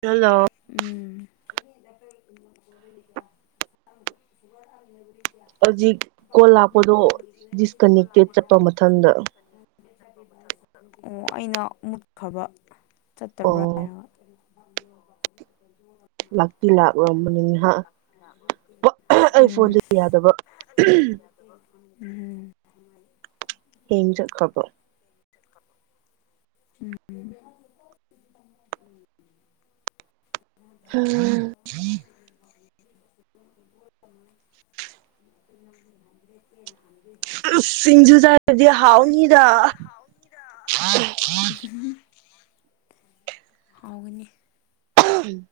hello [unintelligible] ꯎꯝ ꯍꯧꯖꯤꯛ call ꯂꯥꯛꯄꯗꯣ disconnected ꯆꯠꯄ ꯃꯊꯗ ꯑꯣ ꯑꯩꯅ ꯃꯨꯠꯈ꯭ꯔꯕ ꯆꯠꯇꯕ꯭ꯔꯥ ꯑꯣ ꯍꯥꯏꯔꯒ [unintelligible] ꯂꯥꯛ ꯂꯥꯛꯂꯝꯕꯅꯤ ꯉꯍꯥꯛ ꯑꯩ ꯎꯝ ꯐꯣꯟꯖꯦ ꯌꯥꯗꯕ ꯎꯝ ꯎꯝ ꯍꯦꯡ ꯆꯠꯈꯕꯣ ꯎꯝ ꯎꯝ ꯗꯦ ꯀꯦꯅꯥꯟꯕꯤ [unintelligible] ꯏꯁ ꯁꯤꯡꯟꯖꯨ ꯆꯔꯗꯤ ꯍꯥꯎꯅꯤꯗ ꯎꯝ ꯍꯥꯎꯒꯅꯤ ꯑꯍꯝ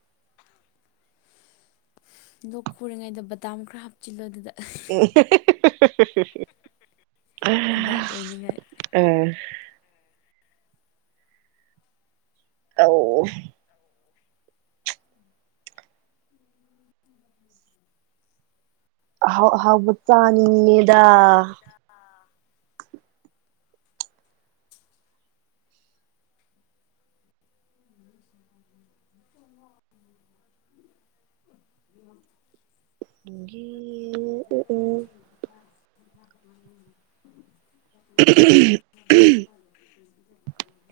ꯂꯣꯛ ꯈꯨꯔꯤꯉꯩꯗ ꯕꯗꯥꯝ ꯈꯔ ꯍꯥꯞꯆꯤꯜꯂꯣ ꯑꯗꯨꯗ ꯑꯁ ꯑꯦ ꯍꯥ ꯍꯤ ꯍꯤ ꯍꯤ ꯍꯤ ꯍꯤ ꯍꯤ ꯍꯤꯗꯥꯛ ꯑꯣꯏꯅꯤꯡꯉꯥꯏ ꯑꯥ ꯑꯧ ꯑꯍꯥꯎ ꯑꯍꯥꯎꯕ ꯆꯅꯤꯡꯉꯤꯗ ꯒꯤ ꯎ ꯎ ꯎꯝ [unintelligible]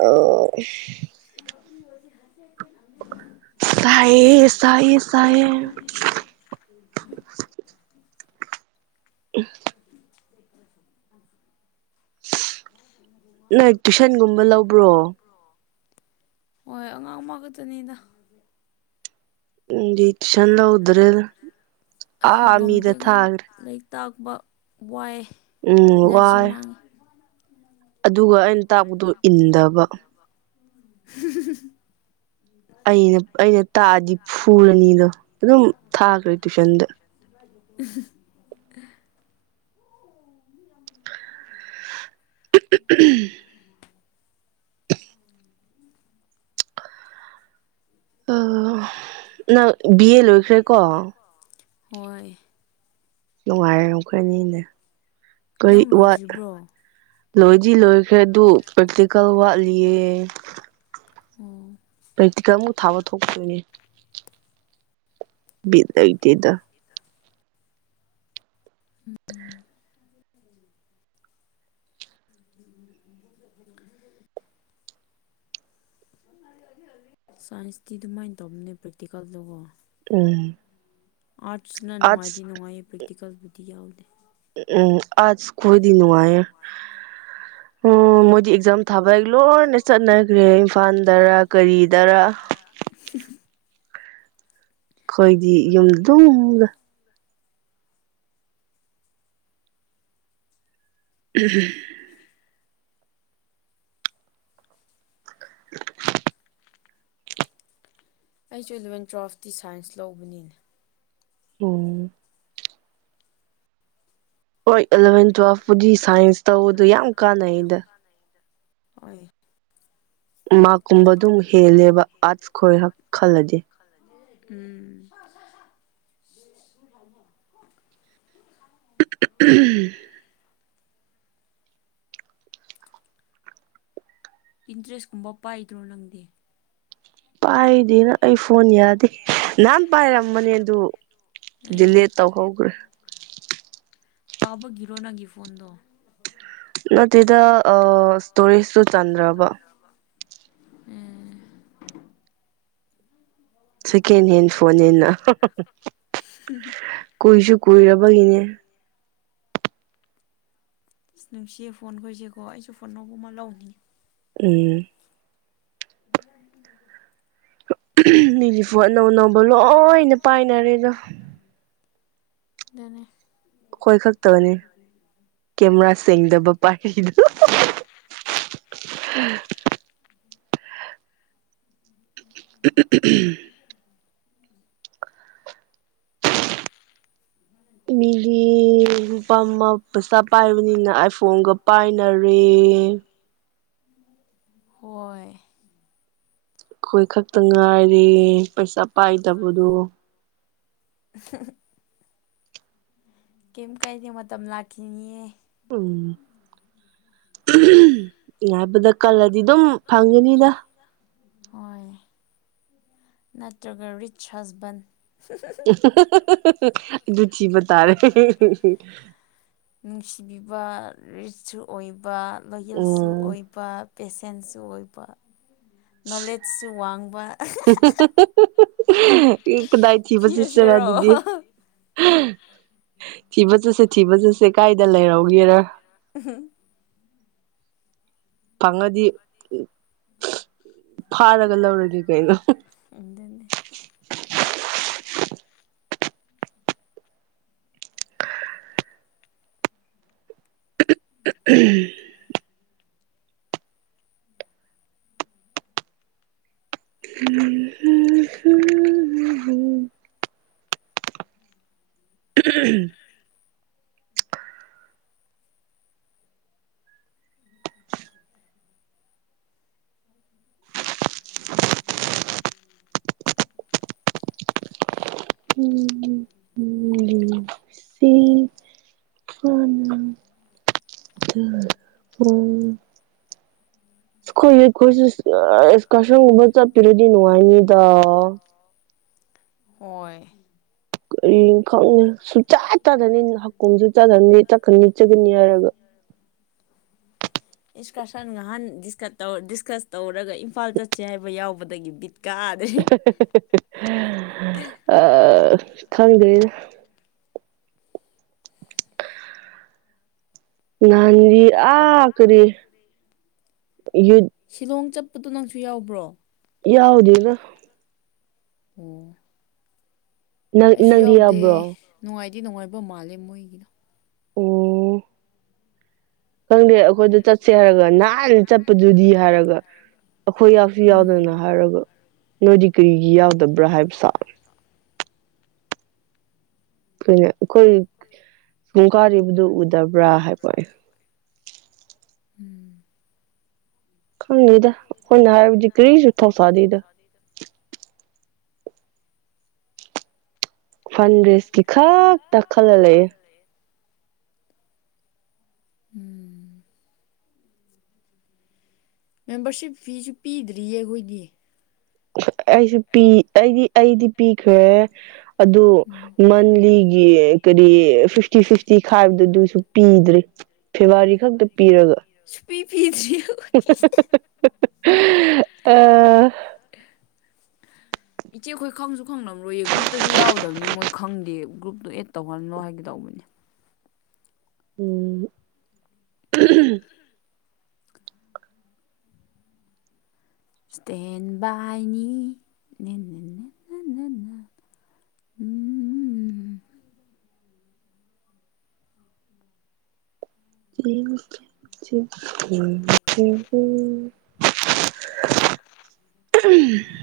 ꯑ [unintelligible] ꯆꯥꯏꯌꯦ ꯆꯥꯏꯌꯦ ꯆꯥꯏꯌꯦꯦ [unintelligible] ꯑꯦ ꯅꯪ ꯇꯨꯏꯁꯟꯒꯨꯝꯕ ꯂꯧꯕ꯭ꯔꯣ ꯍꯣꯏ ꯑꯉꯥꯡ ꯑꯃ ꯈꯛꯇꯅꯤꯗ ꯎꯗꯤ ꯇꯨꯏꯁꯟ ꯂꯧꯗ꯭ꯔꯦꯗ ꯑꯥ ꯉꯝꯗꯦ ꯃꯤꯗ ꯑꯉꯥꯡ ꯊꯥꯈ꯭ꯔꯦ ꯂꯥꯏꯔꯤꯛ ꯇꯥꯛꯄ ꯋꯥꯏ ꯎꯝ ꯏꯅꯔꯖꯤ ꯋꯥꯏ ꯃꯥꯡꯉꯤ ꯑꯗꯨꯒ ꯑꯩꯅ ꯇꯥꯛꯄꯗꯣ ꯏꯟꯗꯕ [unintelligible] ꯑꯩꯅ ꯑꯩꯅ ꯇꯥꯛꯑꯗꯤ ꯐꯨꯔꯅꯤꯗꯣ ꯑꯗꯨꯝ ꯊꯥꯈ꯭ꯔꯦ ꯇꯨꯏꯁꯟꯗ [unintelligible] ꯎꯝ ꯕ ꯅꯪ ꯕꯤ ꯑꯦ ꯂꯣꯏꯈ꯭ꯔꯦꯀꯣ ꯍꯣꯏ ꯅꯨꯡꯉꯥꯏꯔꯦ ꯑꯈꯣꯏꯅꯤꯅꯦ ꯀꯔꯤ ꯅꯪ ꯋꯥꯠ ꯂꯣꯏꯗ꯭ꯔꯤꯕ꯭ꯔꯣ ꯑꯣ ꯂꯣꯏꯗꯤ ꯂꯣꯏꯈ꯭ꯔꯦ ꯑꯗꯨ ꯄ꯭ꯔꯦꯛꯇꯤꯀꯦꯜ ꯋꯥꯠꯂꯤꯌꯦ ꯑꯣ ꯄ꯭ꯔꯦꯛꯇꯤꯀꯜ ꯑꯃꯨꯛ ꯊꯥꯕ ꯊꯣꯛꯇꯗꯣꯏꯅꯦ ꯕꯤꯠ ꯂꯩꯇꯦꯗ ꯏꯗ ꯎꯝ ꯁꯥꯏꯟꯁꯇꯤ ꯑꯗꯨꯃꯥꯏꯅ ꯇꯧꯕꯅꯦ ꯄ꯭ꯔꯦꯛꯇꯤꯀꯦꯜꯗꯨꯒꯣ ꯎꯝ ꯑꯥꯔꯠꯁꯅ ꯅꯨꯡꯉꯥꯏꯗꯤ ꯑꯥꯔꯠꯁ ꯅꯨꯡꯉꯥꯏꯌꯦ ꯄ꯭ꯔꯦꯛꯇꯤꯀꯦꯜꯕꯨꯗꯤ ꯌꯥꯎꯗꯦ ꯎꯝ ꯑꯥꯔꯠꯁ ꯀꯣꯏꯗꯤ ꯅꯨꯉꯥꯏꯑꯦ ꯎꯝ ꯑꯦꯛꯖꯥꯝ ꯊꯥꯕꯩ ꯂꯣꯏꯅ ꯆꯠꯅꯈ꯭ꯔꯦ ꯏꯝꯐꯥꯜꯗꯔ ꯀꯔꯤꯗꯔ [unintelligible] ꯑꯩꯈꯣꯏꯗꯤ ꯌꯨꯝꯗꯨꯗ ꯎꯝ ꯎ ꯑꯩꯁꯨ ꯑꯦꯂꯕꯦꯟ ꯇꯨꯋꯦꯜꯐꯇꯤ ꯁꯥꯏꯟꯁ ꯂꯧꯕꯅꯤꯅꯦ ꯎꯝ ꯍꯣꯏ ꯑꯦꯂꯚꯦꯟ ꯇꯨꯋꯦꯜꯐꯄꯨꯗꯤ ꯁꯥꯏꯟꯁ ꯇꯧꯕꯗꯣ ꯌꯥꯝ ꯀꯥꯟꯅꯩꯗ ꯑꯣꯏ ꯃꯥꯀꯨꯝꯕ ꯑꯗꯨꯝ ꯍꯦꯜꯂꯦꯕ ꯑꯥꯔꯠꯁ ꯈꯣꯏ ꯍꯛ ꯈꯜꯂꯗꯤ ꯎꯝ ꯎꯝ ꯄꯟꯇ꯭ꯔꯦꯁ ꯀꯨꯝꯕ ꯄꯥꯏꯗ꯭ꯔꯣ ꯅꯪꯗꯦ ꯄꯥꯏꯗꯅ ꯑꯩ ꯐꯣꯟ ꯌꯥꯗꯦ ꯅꯍꯥꯟ ꯄꯥꯏꯔꯝꯕꯅꯦ ꯑꯗꯨ ꯑꯦ ꯗꯤꯂꯦ ꯇꯧꯍꯧꯈ꯭ꯔꯦ ꯇꯥꯕꯒꯤꯔꯣ ꯅꯒꯤ ꯐꯣꯟꯗꯣ ꯊꯃꯨ ꯅꯠꯇꯦꯗ ꯑ ꯏꯁꯇꯣꯔꯤꯁꯁꯨ ꯆꯟꯗ꯭ꯔꯕ ꯎꯝ [unintelligible] ꯁꯦꯀꯦꯟ ꯍꯦꯟ ꯐꯣꯟꯅꯦꯅ ꯀꯨꯏꯁꯨ ꯀꯨꯏꯔꯕꯒꯤꯅꯦ ꯑꯁ ꯅꯨꯡꯁꯤꯌꯦ ꯐꯣꯟ ꯈꯣꯏꯁꯦꯀꯣ ꯑꯩꯁꯨ ꯐꯣꯟ ꯑꯧꯕ ꯑꯃ ꯂꯧꯅꯤꯡꯉꯤ ꯎꯝ ꯎ ꯂꯤꯅꯤ ꯐꯨ ꯑꯅꯧ ꯑꯅꯧꯕ ꯂꯣꯏꯅ ꯄꯥꯏꯅꯔꯦ ꯑꯗꯣ ꯑ ꯑꯗꯨꯅꯦ ꯑꯩꯈꯣꯏ ꯈꯛꯇꯕꯅꯤ ꯀꯦꯃꯦꯔꯥ ꯁꯦꯡꯗꯕ ꯄꯥꯏꯔꯤꯗꯣ ꯎꯝ [unintelligible] ꯃꯤꯂꯤ ꯂꯨꯄꯥ ꯑꯃ ꯄꯩꯆꯥꯥ ꯄꯥꯏꯕꯅꯤꯅ ꯑꯥꯏꯐꯣꯟꯒ ꯄꯥꯏꯅꯔꯦ ꯍꯣꯏ ꯑꯩꯈꯣꯏ ꯈꯛꯇ ꯉꯥꯏꯔꯤ ꯄꯩꯁꯥ ꯄꯥꯏꯗꯕꯗꯣ ꯀꯩ ꯀꯥꯏꯗꯦ ꯃꯇꯝ ꯂꯥꯛꯈꯤꯅꯤꯌꯦ ꯎꯝ ꯍꯥꯏꯕꯗ ꯀꯜꯂꯗꯤ ꯑꯗꯨꯝ ꯐꯪꯒꯅꯤꯗ ꯍꯣꯏ ꯅꯠꯇ꯭ꯔꯒ ꯔꯤꯆ ꯍꯁꯕꯟ ꯑꯗꯨ ꯊꯤꯕ ꯇꯥꯔꯦ ꯅꯨꯡꯁꯤꯕꯤꯕ ꯔꯤꯁꯁꯨ ꯑꯣꯏꯕ ꯋꯥꯌꯦꯜꯁꯨ ꯎꯝ ꯑꯣꯏꯕ ꯄꯦꯁꯦꯟꯁꯨ ꯑꯣꯏꯕ ꯅꯣꯂꯦꯖꯁꯨ ꯋꯥꯡꯕ ꯀꯗꯥꯏ ꯊꯤꯕ ꯆꯠꯁꯔ ꯊꯤꯔꯁꯤꯔꯣ ꯑꯗꯨꯗꯤ ꯊꯤꯕ ꯆꯠꯁꯦ ꯊꯤꯕ ꯆꯠꯁꯦ ꯀꯥꯏꯗ ꯂꯩꯔꯛꯒꯦꯔ ꯎ ꯐꯪꯉꯗꯤ ꯐꯥꯔꯒ ꯂꯧꯔꯒꯦ ꯀꯩꯅꯣ ꯎꯗꯅꯤ [unintelligible] [unintelligible] ꯎꯝ ꯎꯝ ꯎꯝ ꯎꯝ ꯎꯝ ꯁꯤ ꯎꯝ ꯈꯣꯏꯈꯣꯏꯁꯨ ꯑꯦꯀꯁꯟꯒꯨꯝꯕ ꯆꯠꯄꯤꯔꯗꯤ ꯅꯨꯡꯉꯥꯏꯅꯤꯗ ꯑꯣꯏꯣꯏ ꯑꯩ ꯈꯪꯉ ꯁꯨꯡꯆꯥꯥ ꯆꯥꯗꯅꯤ ꯍꯀꯣꯡꯁꯨ ꯆꯥꯗꯅꯤ ꯆꯠꯀ ꯂꯤꯠꯆꯒꯅꯤ ꯍꯥꯏꯔꯒ ꯑꯦꯟꯁꯀꯔꯁꯟ ꯉꯍꯥꯟ ꯗꯤꯁꯀꯠ ꯇꯧ ꯗꯤꯁꯀꯁ ꯇꯧꯔꯒ ꯏꯝꯐꯥꯜ ꯆꯠꯁꯦ ꯍꯥꯏꯕ ꯌꯥꯎꯕꯗꯒꯤ ꯕꯤꯠ ꯀꯥꯗ꯭ꯔꯦ ꯑ ꯊꯥꯡꯖꯦ ꯒꯤ ꯑ ꯀꯔꯤ ꯌ ꯁꯤꯂꯣꯡ ꯆꯠꯄꯗꯣ ꯅꯪꯁꯨ ꯌꯥꯎꯕ꯭ꯔꯣ ꯌꯥꯎꯗꯦꯗ ꯑꯣ ꯅꯪ ꯑꯩꯁꯨ ꯅꯪꯗꯤ ꯌꯥꯎꯗꯦ ꯌꯥꯎꯕ꯭ꯔꯣ ꯅꯨꯡꯉꯥꯏꯗꯤ ꯅꯨꯡꯉꯥꯏꯕ ꯃꯥꯜꯂꯦ ꯃꯣꯏꯒꯤꯗꯣ ꯑꯣ ꯈꯪꯗꯦ ꯑꯩꯈꯣꯏꯗ ꯆꯠꯁꯦ ꯍꯥꯏꯔꯒ ꯅꯥꯅ ꯆꯠꯄꯗꯨꯗꯤ ꯍꯥꯏꯔꯒ ꯑꯩꯈꯣꯏ ꯌꯥꯁꯨ ꯎꯝ ꯌꯥꯎꯗꯅ ꯍꯥꯏꯔꯒ ꯅꯣꯏꯗꯤ ꯀꯔꯤꯒꯤ ꯌꯥꯎꯗ ꯌꯥꯎꯗꯕ꯭ꯔꯥ ꯍꯥꯏꯕ ꯄꯥꯝ ꯑꯩꯈꯣꯏꯅꯦ ꯑꯩꯈꯣꯏ ꯁꯨꯡ ꯀꯥꯔꯤꯕꯗꯨ ꯎꯗꯕ꯭ꯔꯥ ꯍꯥꯏꯕꯅꯦ ꯎꯝ ꯈꯪꯗꯗ ꯑꯩꯈꯣꯏꯅ ꯍꯥꯏꯕꯗꯤ ꯀꯔꯤꯁꯨ ꯊꯧꯁꯥꯗꯗ ꯑꯗ ꯐꯟꯗ꯭ꯔꯦꯁꯀꯤ ꯈꯛꯇꯛꯇꯈꯜꯂ ꯂꯩꯦ ꯎꯝ ꯃꯦꯝꯕꯔꯁꯤꯞ ꯐꯤꯁꯨ ꯄꯤꯗ꯭ꯔꯤꯌꯦ ꯑꯩꯈꯣꯏꯗꯤ ꯑꯩꯁꯨ ꯄꯤ ꯑꯩꯗꯤ ꯑꯩꯗꯤ ꯄꯤꯈ꯭ꯔꯦ ꯑꯗꯨ ꯎꯝ ꯃꯟꯂꯤꯒꯤ ꯀꯔꯤ ꯐꯤꯇꯤ ꯐꯤꯐꯇꯤ ꯐꯥꯏꯚꯁꯨ ꯄꯤꯗ꯭ꯔꯔꯤ ꯄꯤꯤ ꯄꯤꯁꯤ [unintelligible] ꯑ ꯑ ꯏꯆꯦ ꯑꯩꯈꯣꯏ ꯈꯪꯁꯨ ꯈꯪꯂꯝꯔꯣꯏꯌꯦ ꯒ꯭ꯔꯨꯞꯇꯁꯨ ꯌꯥꯎꯗꯕꯅꯤ ꯃꯣꯏ ꯈꯪꯗꯦ ꯒ꯭ꯔꯨꯞꯇꯨ ꯑꯦꯠ ꯇꯧꯍꯜꯂꯣ ꯍꯥꯏꯒꯦ ꯇꯧꯕꯅꯦ ꯎꯝ ꯁꯇꯦꯟꯕꯥꯏꯅꯤ ꯎꯝ [unintelligible] ꯎ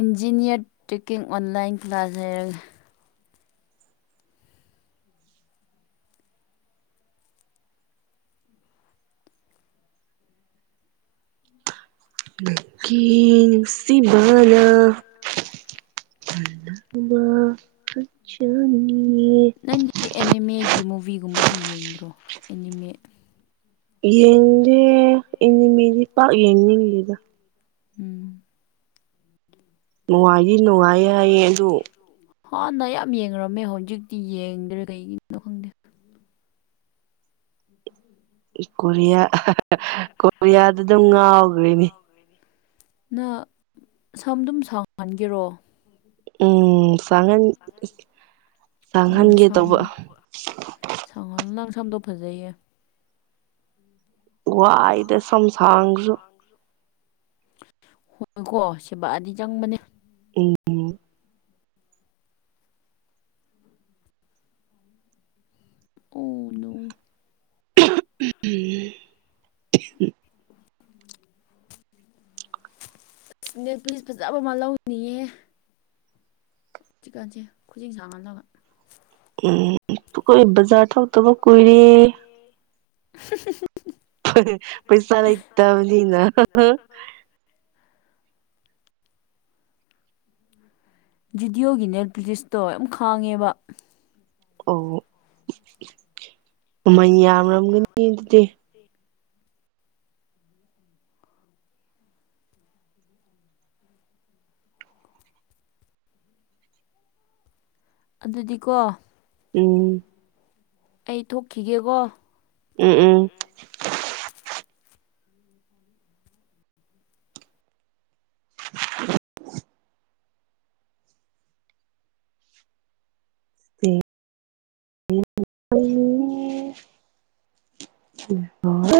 ꯏꯟꯖꯤꯅꯤꯌꯥꯔ ꯇꯦꯛꯀꯤꯡ ꯑꯣꯟꯂꯥꯏꯟ ꯀ꯭ꯂꯥꯁ ꯍꯥꯏꯔꯒ ꯀ ꯁꯤꯕꯥꯂ ꯅꯤ ꯅꯪꯗꯤ ꯑꯦꯅꯤꯃꯦꯒꯤ ꯃꯨꯚꯤꯒꯨꯝꯕꯗꯤ ꯌꯦꯡꯗ꯭ꯔꯣ ꯑꯦꯅꯤꯃꯦ ꯌꯦꯡꯗꯦ ꯏꯅꯦꯃꯤꯗꯤ ꯄꯥꯛ ꯌꯦꯡꯅꯤꯡꯗꯦꯗ ꯎꯝ ꯅꯨꯡꯉꯥꯏꯔꯤ ꯅꯨꯡꯉꯥꯏꯌꯦ ꯍꯥꯏꯌꯦ ꯑꯗꯨ ꯍꯥꯟꯅ ꯌꯥꯝ ꯌꯦꯡꯅꯨꯔꯝꯃꯦ ꯍꯧꯖꯤꯛꯇꯤ ꯌꯦꯡꯗ꯭ꯔꯦ ꯀꯩꯒꯤꯅꯣ ꯈꯪꯗꯦ ꯎꯝ ꯀꯣꯔꯤꯌꯥ ꯀꯣꯔꯤꯌꯥꯗ ꯑꯗꯨꯝ ꯉꯥꯎꯈ꯭ꯔꯦꯅꯦ ꯅꯪ ꯁꯝ ꯑꯗꯨꯝ ꯁꯪꯍꯟꯒꯦꯔꯣ ꯥꯡꯍꯟ ꯆꯥꯡꯍꯟꯒꯦ ꯇꯧꯕ ꯁꯪꯍꯜꯂ ꯅꯪ ꯁꯝꯗꯣꯛ ꯐꯖꯩꯌꯦ ꯋꯥꯏꯗ ꯁꯁꯁꯨ ꯍꯣꯏꯀꯣ ꯁꯦꯕꯥꯑꯗꯤ ꯆꯪꯕꯅꯦ ꯎꯝ [unintelligible] ꯑꯣꯅ ꯎꯝ ꯑꯅꯦ ꯄꯨꯂꯤꯁ ꯐꯖꯕ ꯑꯃ ꯂꯧꯅꯤꯡꯌꯦ ꯆꯤꯛꯀꯟꯁꯦ ꯈꯨꯖꯤꯡ ꯁꯥꯡꯍꯜꯂꯒ ꯎꯝ ꯀꯣꯏ ꯕꯖꯥ ꯊꯥꯎ ꯇꯕ ꯀꯨꯏꯔꯦ ꯁ ꯄꯩꯁꯥ ꯂꯩ ꯇꯕꯅ ꯚꯗꯤꯑꯣꯒꯤꯅꯦꯠ ꯂꯤꯁꯇꯣ ꯌꯥꯝ ꯈꯥꯡꯉꯦꯕ ꯑꯣ ꯃꯃꯜ ꯌꯥꯝꯔꯝꯒꯅꯤ ꯑꯗꯨꯗꯤ ꯑꯩ ꯑꯗꯨꯗꯤꯀꯣ ꯎꯝ ꯑꯩ ꯊꯣꯛꯈꯤꯒꯦꯀꯣ ꯎꯝ ꯎꯝ [inaudible] [inaudible] ꯍ